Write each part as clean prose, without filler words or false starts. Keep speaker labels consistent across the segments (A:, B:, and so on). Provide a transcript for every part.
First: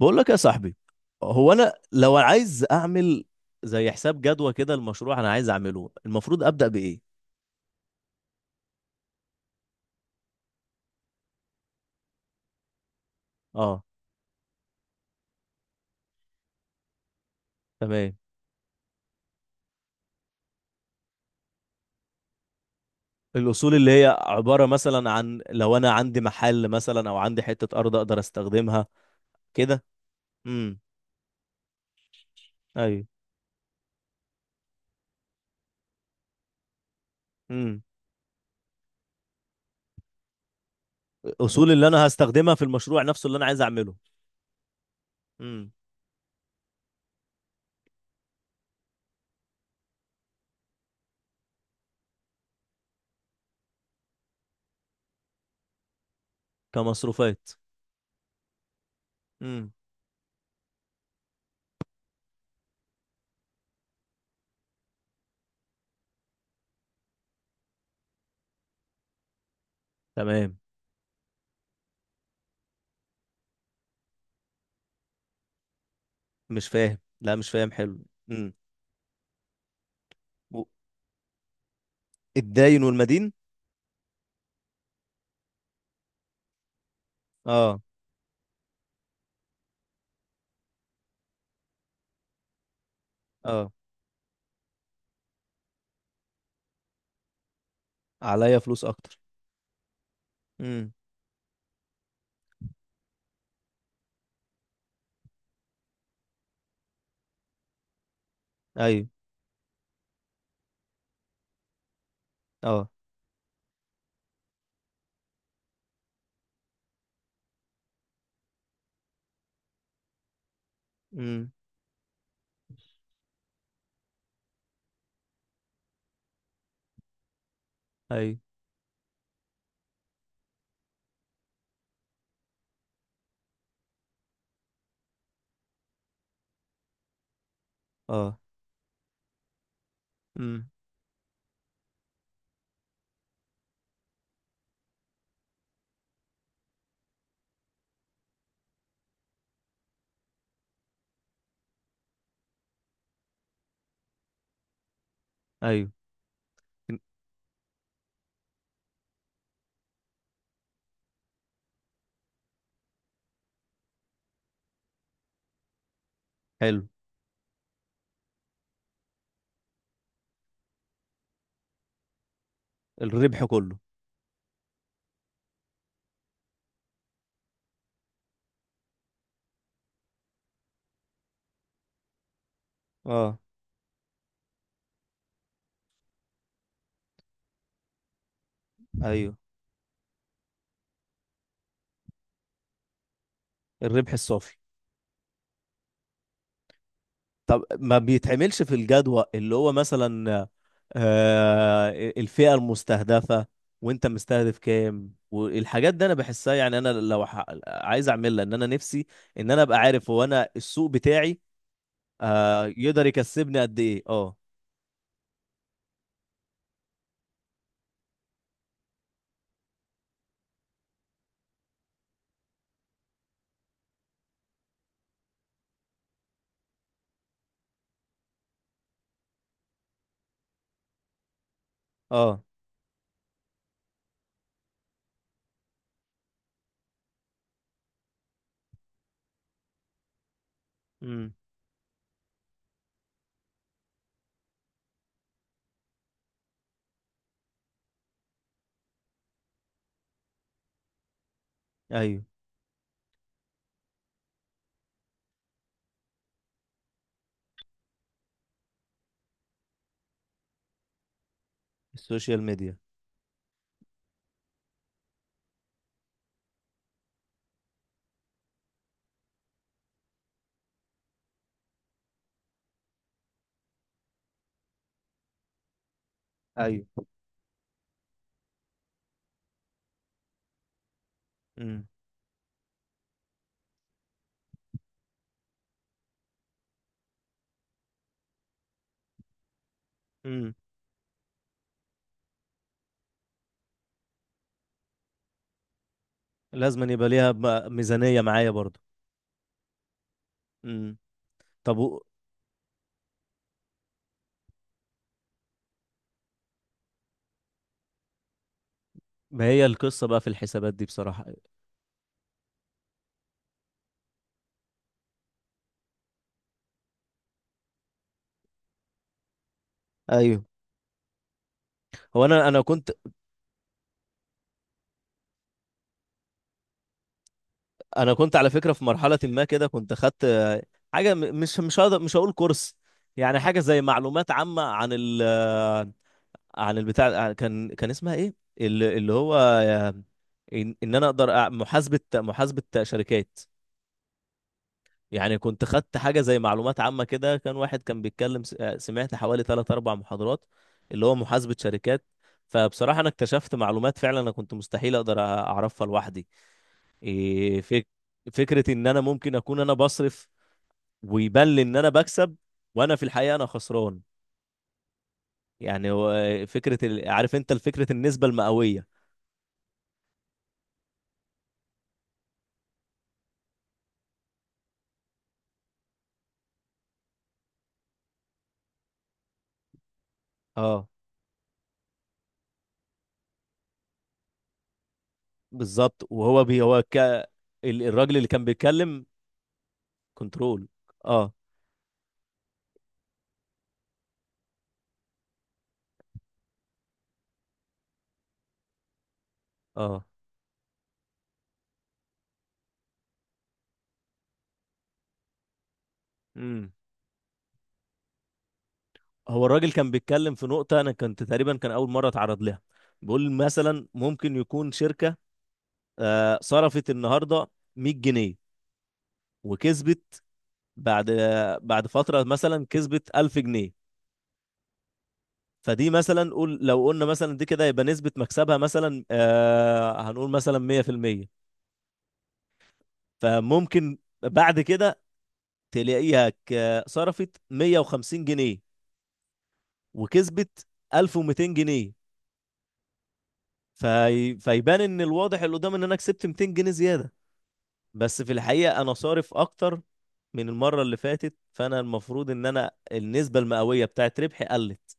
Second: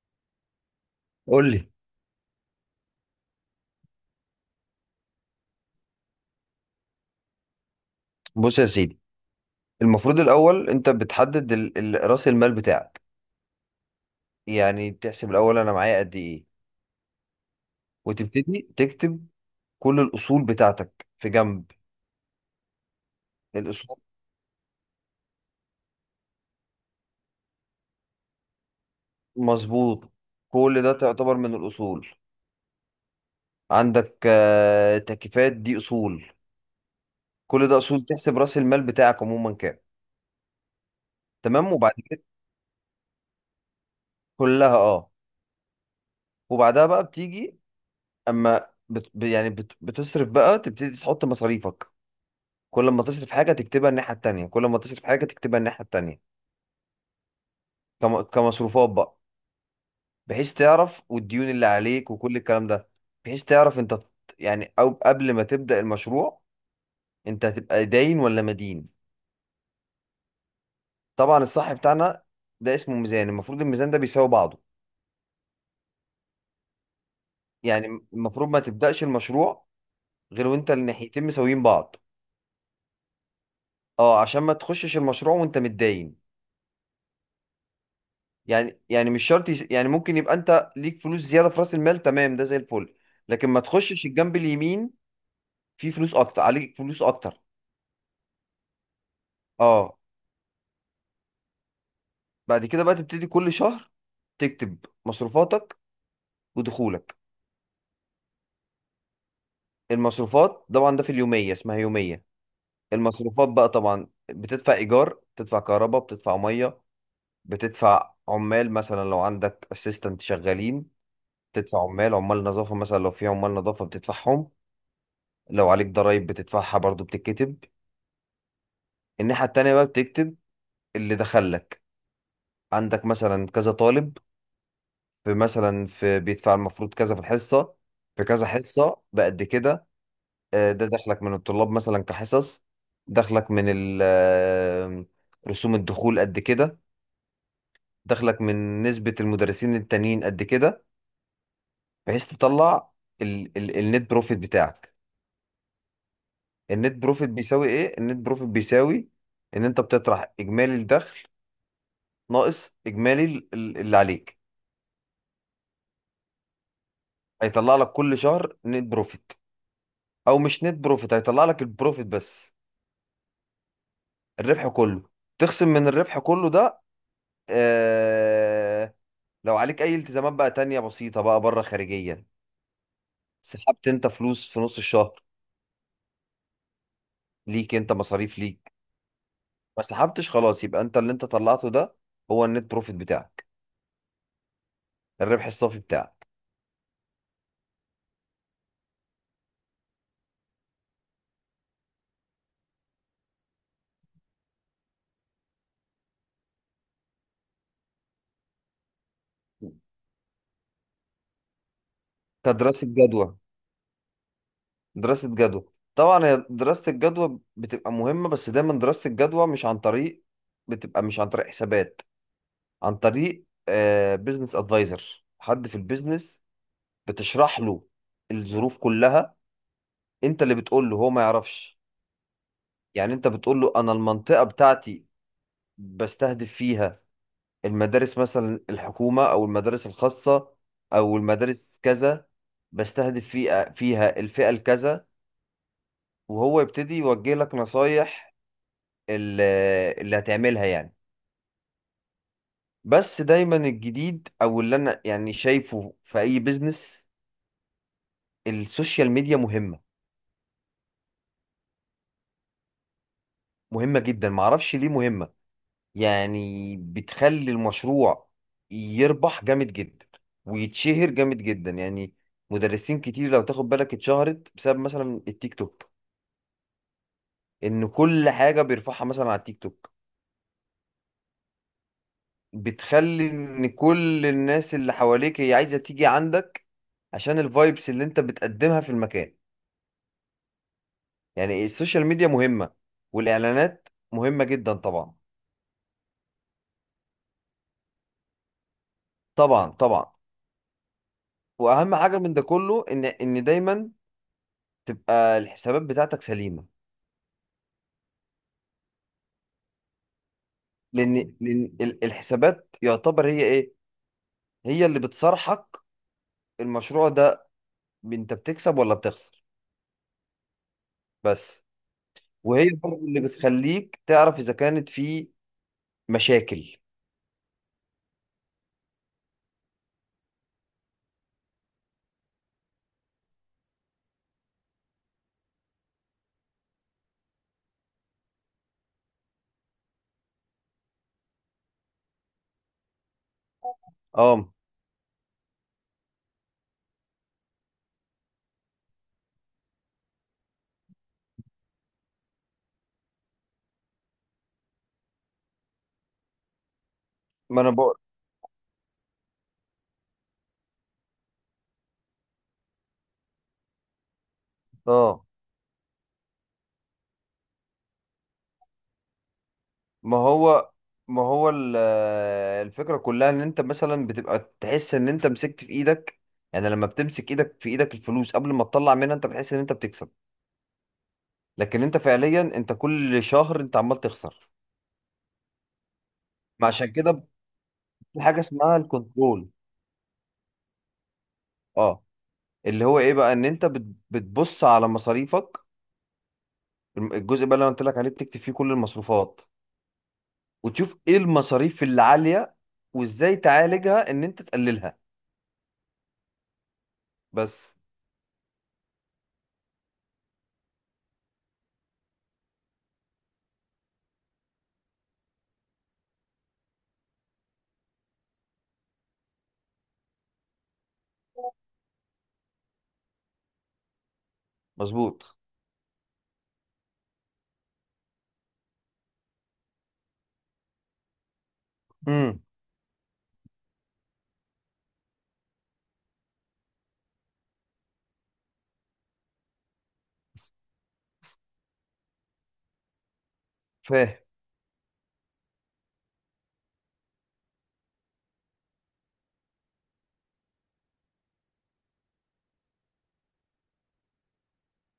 A: بقول لك يا صاحبي.
B: قول
A: هو
B: لي.
A: انا لو عايز اعمل زي حساب جدوى كده، المشروع انا عايز اعمله، المفروض ابدا بايه؟
B: بص يا سيدي، المفروض الاول انت بتحدد راس المال بتاعك.
A: اه.
B: يعني بتحسب الاول انا معايا قد ايه،
A: تمام.
B: وتبتدي تكتب كل الاصول بتاعتك في جنب.
A: الاصول اللي
B: الاصول،
A: هي عباره مثلا عن لو انا عندي محل مثلا او عندي حته ارض اقدر استخدمها كده.
B: مظبوط.
A: امم
B: كل ده تعتبر من الاصول.
A: ايوه.
B: عندك تكييفات، دي اصول. كل ده
A: امم
B: اصول، تحسب راس المال بتاعك عموما كام.
A: الاصول
B: تمام،
A: اللي
B: وبعد
A: انا
B: كده
A: هستخدمها في المشروع نفسه اللي انا عايز اعمله.
B: كلها اه.
A: امم
B: وبعدها بقى بتيجي، اما بت... يعني بت... بتصرف بقى، تبتدي تحط مصاريفك. كل ما تصرف حاجة تكتبها الناحية التانية، كل ما تصرف حاجة تكتبها الناحية التانية.
A: كمصروفات.
B: كمصروفات بقى،
A: امم
B: بحيث تعرف والديون اللي عليك وكل الكلام ده. بحيث تعرف انت يعني او قبل ما تبدأ المشروع، انت هتبقى داين ولا مدين.
A: تمام.
B: طبعا الصح بتاعنا ده اسمه ميزان، المفروض الميزان ده بيساوي بعضه.
A: مش فاهم، لا مش فاهم.
B: يعني
A: حلو.
B: المفروض
A: امم
B: ما تبدأش المشروع غير
A: و-
B: وانت الناحيتين مساويين بعض.
A: الداين والمدين.
B: اه، عشان ما تخشش المشروع وانت متداين.
A: اه.
B: يعني مش شرط يس- يعني ممكن يبقى انت ليك فلوس زياده في راس المال، تمام، ده زي الفل. لكن ما
A: اه.
B: تخشش الجنب اليمين فيه فلوس اكتر، عليك فلوس اكتر.
A: عليا فلوس اكتر.
B: اه.
A: امم
B: بعد كده بقى تبتدي كل شهر تكتب مصروفاتك ودخولك.
A: ايوه.
B: المصروفات طبعا ده في اليوميه، اسمها يوميه.
A: اه.
B: المصروفات بقى طبعا، بتدفع ايجار، بتدفع كهرباء، بتدفع ميه، بتدفع عمال مثلا لو عندك اسيستنت شغالين،
A: امم
B: بتدفع عمال، عمال نظافه مثلا لو في عمال نظافه بتدفعهم، لو عليك ضرايب بتدفعها برضو بتتكتب.
A: ايوه.
B: الناحية التانية بقى بتكتب اللي دخلك. عندك مثلا كذا طالب، في مثلا في بيدفع المفروض كذا في الحصة، في
A: اه.
B: كذا حصة بقد كده.
A: امم
B: ده دخلك من الطلاب مثلا كحصص. دخلك من رسوم الدخول قد كده. دخلك من نسبة المدرسين التانيين قد كده، بحيث تطلع ال النت بروفيت بتاعك.
A: ايوه.
B: النت بروفيت بيساوي ايه؟ النت بروفيت بيساوي ان انت بتطرح اجمالي الدخل ناقص اجمالي اللي عليك.
A: حلو.
B: هيطلع لك كل شهر نت بروفيت، او مش نت بروفيت، هيطلع لك البروفيت بس.
A: الربح كله.
B: الربح كله. تخصم من الربح كله ده آه، لو عليك اي التزامات بقى تانية بسيطة بقى بره خارجيا،
A: اه.
B: سحبت انت فلوس في نص الشهر، ليك انت مصاريف ليك،
A: ايوه.
B: ما سحبتش خلاص، يبقى انت اللي انت طلعته ده هو النت بروفيت بتاعك.
A: الربح الصافي.
B: الربح الصافي بتاعك.
A: طب ما بيتعملش في الجدول اللي هو مثلا الفئة المستهدفة، وانت مستهدف كام والحاجات دي انا بحسها. يعني انا لو عايز اعملها، ان انا نفسي، ان انا ابقى عارف هو انا السوق بتاعي
B: كدراسة
A: يقدر
B: جدوى.
A: يكسبني قد ايه. اه.
B: دراسة جدوى طبعا، هي دراسة الجدوى بتبقى مهمة، بس دايما دراسة الجدوى مش عن طريق، بتبقى مش عن طريق حسابات، عن طريق بزنس ادفايزر، حد في البيزنس، بتشرح له الظروف كلها. انت اللي بتقول له، هو ما يعرفش.
A: اه.
B: يعني انت بتقول له انا المنطقة بتاعتي بستهدف فيها المدارس مثلا الحكومة، او المدارس الخاصة، او
A: امم
B: المدارس كذا، بستهدف فيها الفئة الكذا، وهو يبتدي يوجه لك نصايح ال- اللي هتعملها يعني.
A: ايوه.
B: بس دايما الجديد او اللي انا يعني شايفه في اي بيزنس، السوشيال ميديا مهمة.
A: السوشيال ميديا.
B: مهمة جدا، معرفش ليه مهمة، يعني بتخلي المشروع يربح جامد جدا، ويتشهر جامد جدا يعني. مدرسين كتير لو تاخد بالك اتشهرت بسبب مثلا التيك توك،
A: ايوه.
B: ان كل حاجة بيرفعها مثلا على التيك توك بتخلي ان كل الناس اللي حواليك هي عايزة تيجي عندك، عشان الفايبس اللي انت بتقدمها في المكان.
A: امم
B: يعني السوشيال ميديا مهمة، والاعلانات مهمة جدا. طبعا
A: لازم أن يبقى ليها ميزانية معايا برضو.
B: طبعا طبعا.
A: امم طب
B: واهم
A: و-
B: حاجة من ده كله ان دايما تبقى الحسابات بتاعتك سليمه.
A: ما هي القصة بقى في الحسابات دي بصراحة؟
B: لان الحسابات يعتبر هي ايه، هي اللي بتصارحك المشروع ده انت بتكسب ولا بتخسر.
A: ايوه.
B: بس.
A: هو انا
B: وهي
A: كنت.
B: برضه اللي بتخليك تعرف اذا كانت في مشاكل.
A: انا كنت على فكره في مرحله ما كده كنت خدت حاجه مش هقدر، مش هقول كورس، يعني حاجه زي معلومات عامه عن ال عن البتاع كان اسمها ايه، اللي هو ان إن انا اقدر محاسبه شركات.
B: اه.
A: يعني كنت خدت حاجة زي معلومات عامة كده، كان واحد كان بيتكلم سمعت حوالي ثلاث أربع محاضرات اللي هو محاسبة شركات. فبصراحة أنا اكتشفت معلومات فعلا أنا كنت مستحيل أقدر أعرفها لوحدي. إيه
B: ما انا
A: فك...
B: بقول.
A: فكرة إن أنا ممكن أكون أنا بصرف، ويبان لي إن أنا بكسب، وأنا في الحقيقة أنا خسران.
B: اه،
A: يعني هو عارف أنت الفكرة، النسبة المئوية.
B: ما هو ما هو الفكره كلها ان انت مثلا بتبقى تحس ان انت مسكت في ايدك. يعني لما بتمسك ايدك في ايدك الفلوس قبل ما تطلع منها انت بتحس ان انت بتكسب،
A: اه
B: لكن انت فعليا انت كل شهر انت عمال تخسر.
A: بالظبط. وهو بي
B: ما
A: هو
B: عشان
A: ك...
B: كده
A: الراجل
B: في
A: اللي
B: حاجه
A: كان
B: اسمها
A: بيتكلم.
B: الكنترول.
A: كنترول. اه.
B: اه، اللي هو ايه بقى، ان انت بتبص على مصاريفك. الجزء بقى اللي انا قلت لك عليه بتكتب فيه كل المصروفات،
A: اه.
B: وتشوف ايه المصاريف اللي عاليه، وازاي تعالجها ان انت تقللها.
A: امم
B: بس.
A: هو الراجل كان بيتكلم في نقطة أنا كنت تقريبا كان أول مرة أتعرض لها. بيقول مثلا ممكن يكون شركة صرفت النهاردة 100 جنيه وكسبت بعد بعد فترة مثلا كسبت 1000 جنيه.
B: مظبوط.
A: فدي مثلا، قول لو قلنا مثلا دي كده يبقى نسبة مكسبها مثلا هنقول مثلا 100%.
B: امم.
A: فممكن بعد كده تلاقيها صرفت 150 جنيه وكسبت 1200 جنيه.
B: فاهم.
A: فيبان ان الواضح اللي قدام ان انا كسبت 200 جنيه زيادة. بس في الحقيقة أنا صارف أكتر من المرة اللي فاتت، فأنا المفروض إن أنا النسبة المئوية بتاعت ربحي قلت.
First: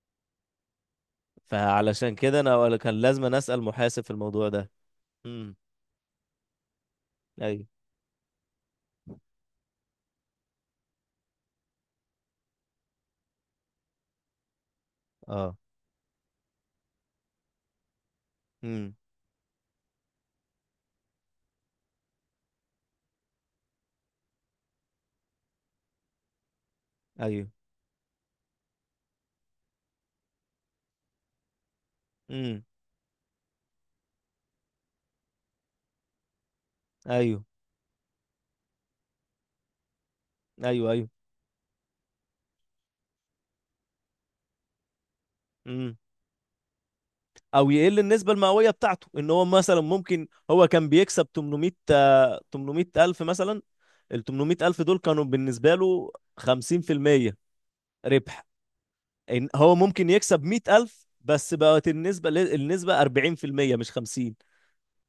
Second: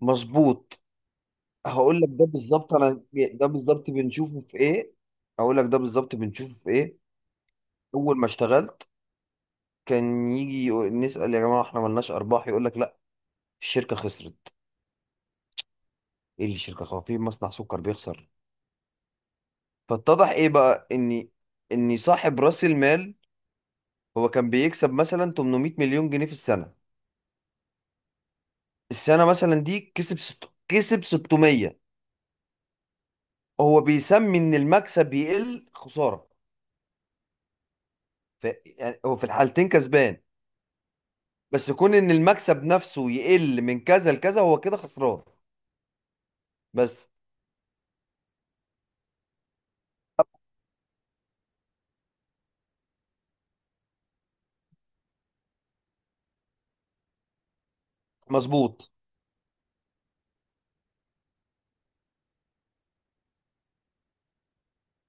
B: مظبوط. هقول لك
A: فعلشان
B: ده
A: كده أنا
B: بالظبط،
A: ولا كان
B: انا
A: لازم أنا
B: ده
A: أسأل
B: بالظبط
A: محاسب في
B: بنشوفه
A: الموضوع
B: في
A: ده.
B: ايه.
A: امم
B: هقول لك ده بالظبط بنشوفه في ايه.
A: أيوه.
B: اول ما اشتغلت كان يجي يقول، نسال يا جماعه احنا ملناش ارباح، يقول لك لا، الشركه خسرت.
A: أه.
B: ايه اللي شركه خسرت في مصنع سكر بيخسر؟
A: امم
B: فاتضح ايه بقى، اني صاحب راس المال، هو كان بيكسب مثلا 800 مليون جنيه في السنه،
A: أيوه.
B: السنه مثلا دي كسب كسب 600،
A: امم
B: هو بيسمي ان المكسب يقل خساره.
A: أيوه.
B: يعني هو في الحالتين كسبان،
A: أيوه. أيوه.
B: بس كون ان المكسب نفسه يقل من كذا لكذا هو كده خسران.
A: امم
B: بس.
A: أو يقل النسبة المئوية بتاعته، إن هو مثلا ممكن هو كان بيكسب 800، 800 ألف مثلا. ال 800 ألف دول كانوا بالنسبة له 50% ربح.
B: مظبوط
A: إن هو ممكن يكسب 100,000 بس بقت النسبة النسبة 40% مش 50.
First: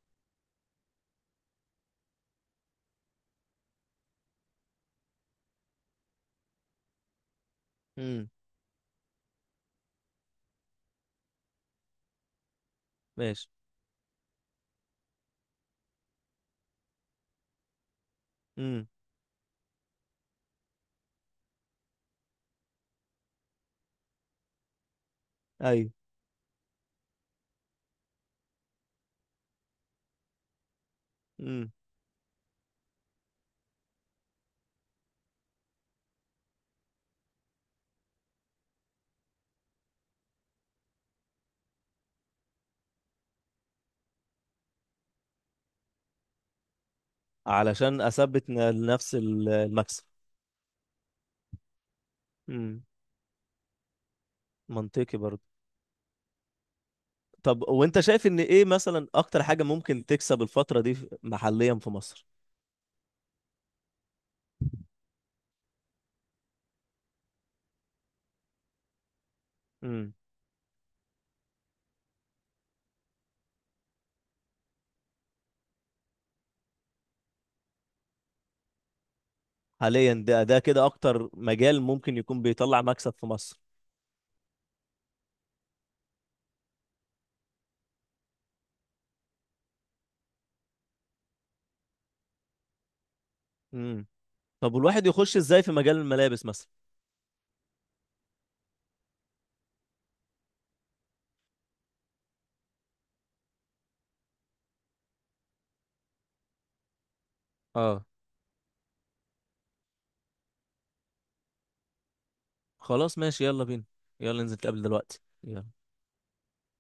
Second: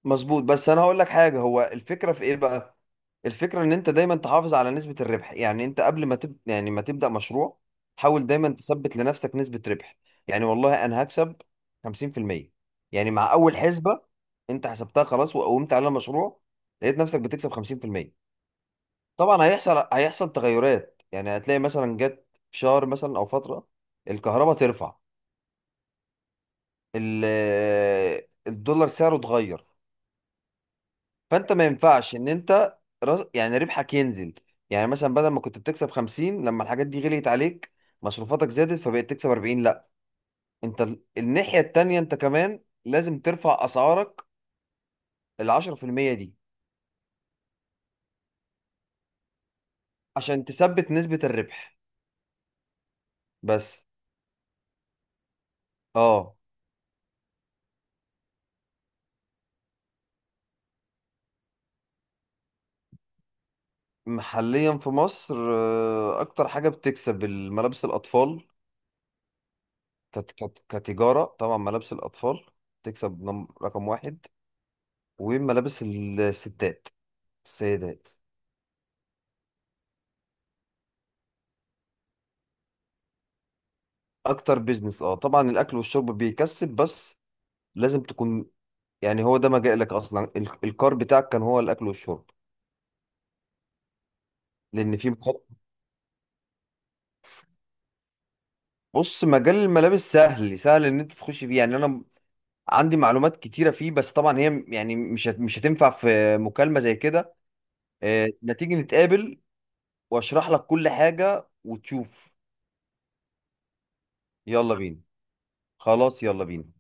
B: مظبوط بس انا هقول لك حاجه، هو الفكره في ايه بقى، الفكره ان انت دايما تحافظ على نسبه الربح. يعني انت قبل ما يعني ما تبدا مشروع، حاول
A: امم
B: دايما تثبت لنفسك نسبه ربح. يعني والله انا هكسب 50%، يعني مع
A: ماشي.
B: اول حسبه انت حسبتها خلاص وقومت على المشروع، لقيت نفسك بتكسب 50%.
A: امم
B: طبعا هيحصل تغيرات، يعني هتلاقي مثلا جت في شهر مثلا او فتره الكهرباء ترفع،
A: ايوه.
B: ال... الدولار سعره اتغير، فانت ما
A: امم
B: ينفعش ان انت يعني ربحك ينزل. يعني مثلا بدل ما كنت بتكسب 50 لما الحاجات دي غليت عليك مصروفاتك زادت فبقيت تكسب 40، لا، انت الناحية التانية انت كمان لازم ترفع اسعارك ال 10% دي،
A: علشان اثبت نفس المكسب.
B: عشان تثبت نسبة الربح.
A: امم
B: بس.
A: منطقي برضه.
B: اه.
A: طب وانت شايف ان ايه مثلا اكتر حاجة ممكن تكسب الفترة دي محليا في مصر؟
B: حاليا في مصر اكتر حاجة بتكسب الملابس الاطفال.
A: امم
B: كتجارة طبعا ملابس الاطفال تكسب رقم واحد، وملابس الستات، السيدات.
A: حاليا ده كده اكتر مجال ممكن يكون بيطلع مكسب في مصر.
B: اكتر بيزنس، اه، طبعا الاكل والشرب بيكسب، بس لازم تكون، يعني هو ده مجالك اصلا، الكار بتاعك كان هو الاكل والشرب.
A: امم طب
B: لان
A: والواحد
B: في
A: يخش
B: مخاطر.
A: ازاي في مجال الملابس مثلا؟
B: بص مجال الملابس سهل، سهل ان انت تخش فيه، يعني انا عندي معلومات كتيره فيه، بس طبعا هي يعني مش هتنفع في مكالمه زي كده.
A: اه.
B: ما تيجي نتقابل واشرح لك كل حاجه وتشوف.
A: خلاص ماشي، يلا بينا، يلا ننزل
B: يلا
A: نتقابل
B: بينا.
A: دلوقتي. يلا.
B: خلاص يلا بينا.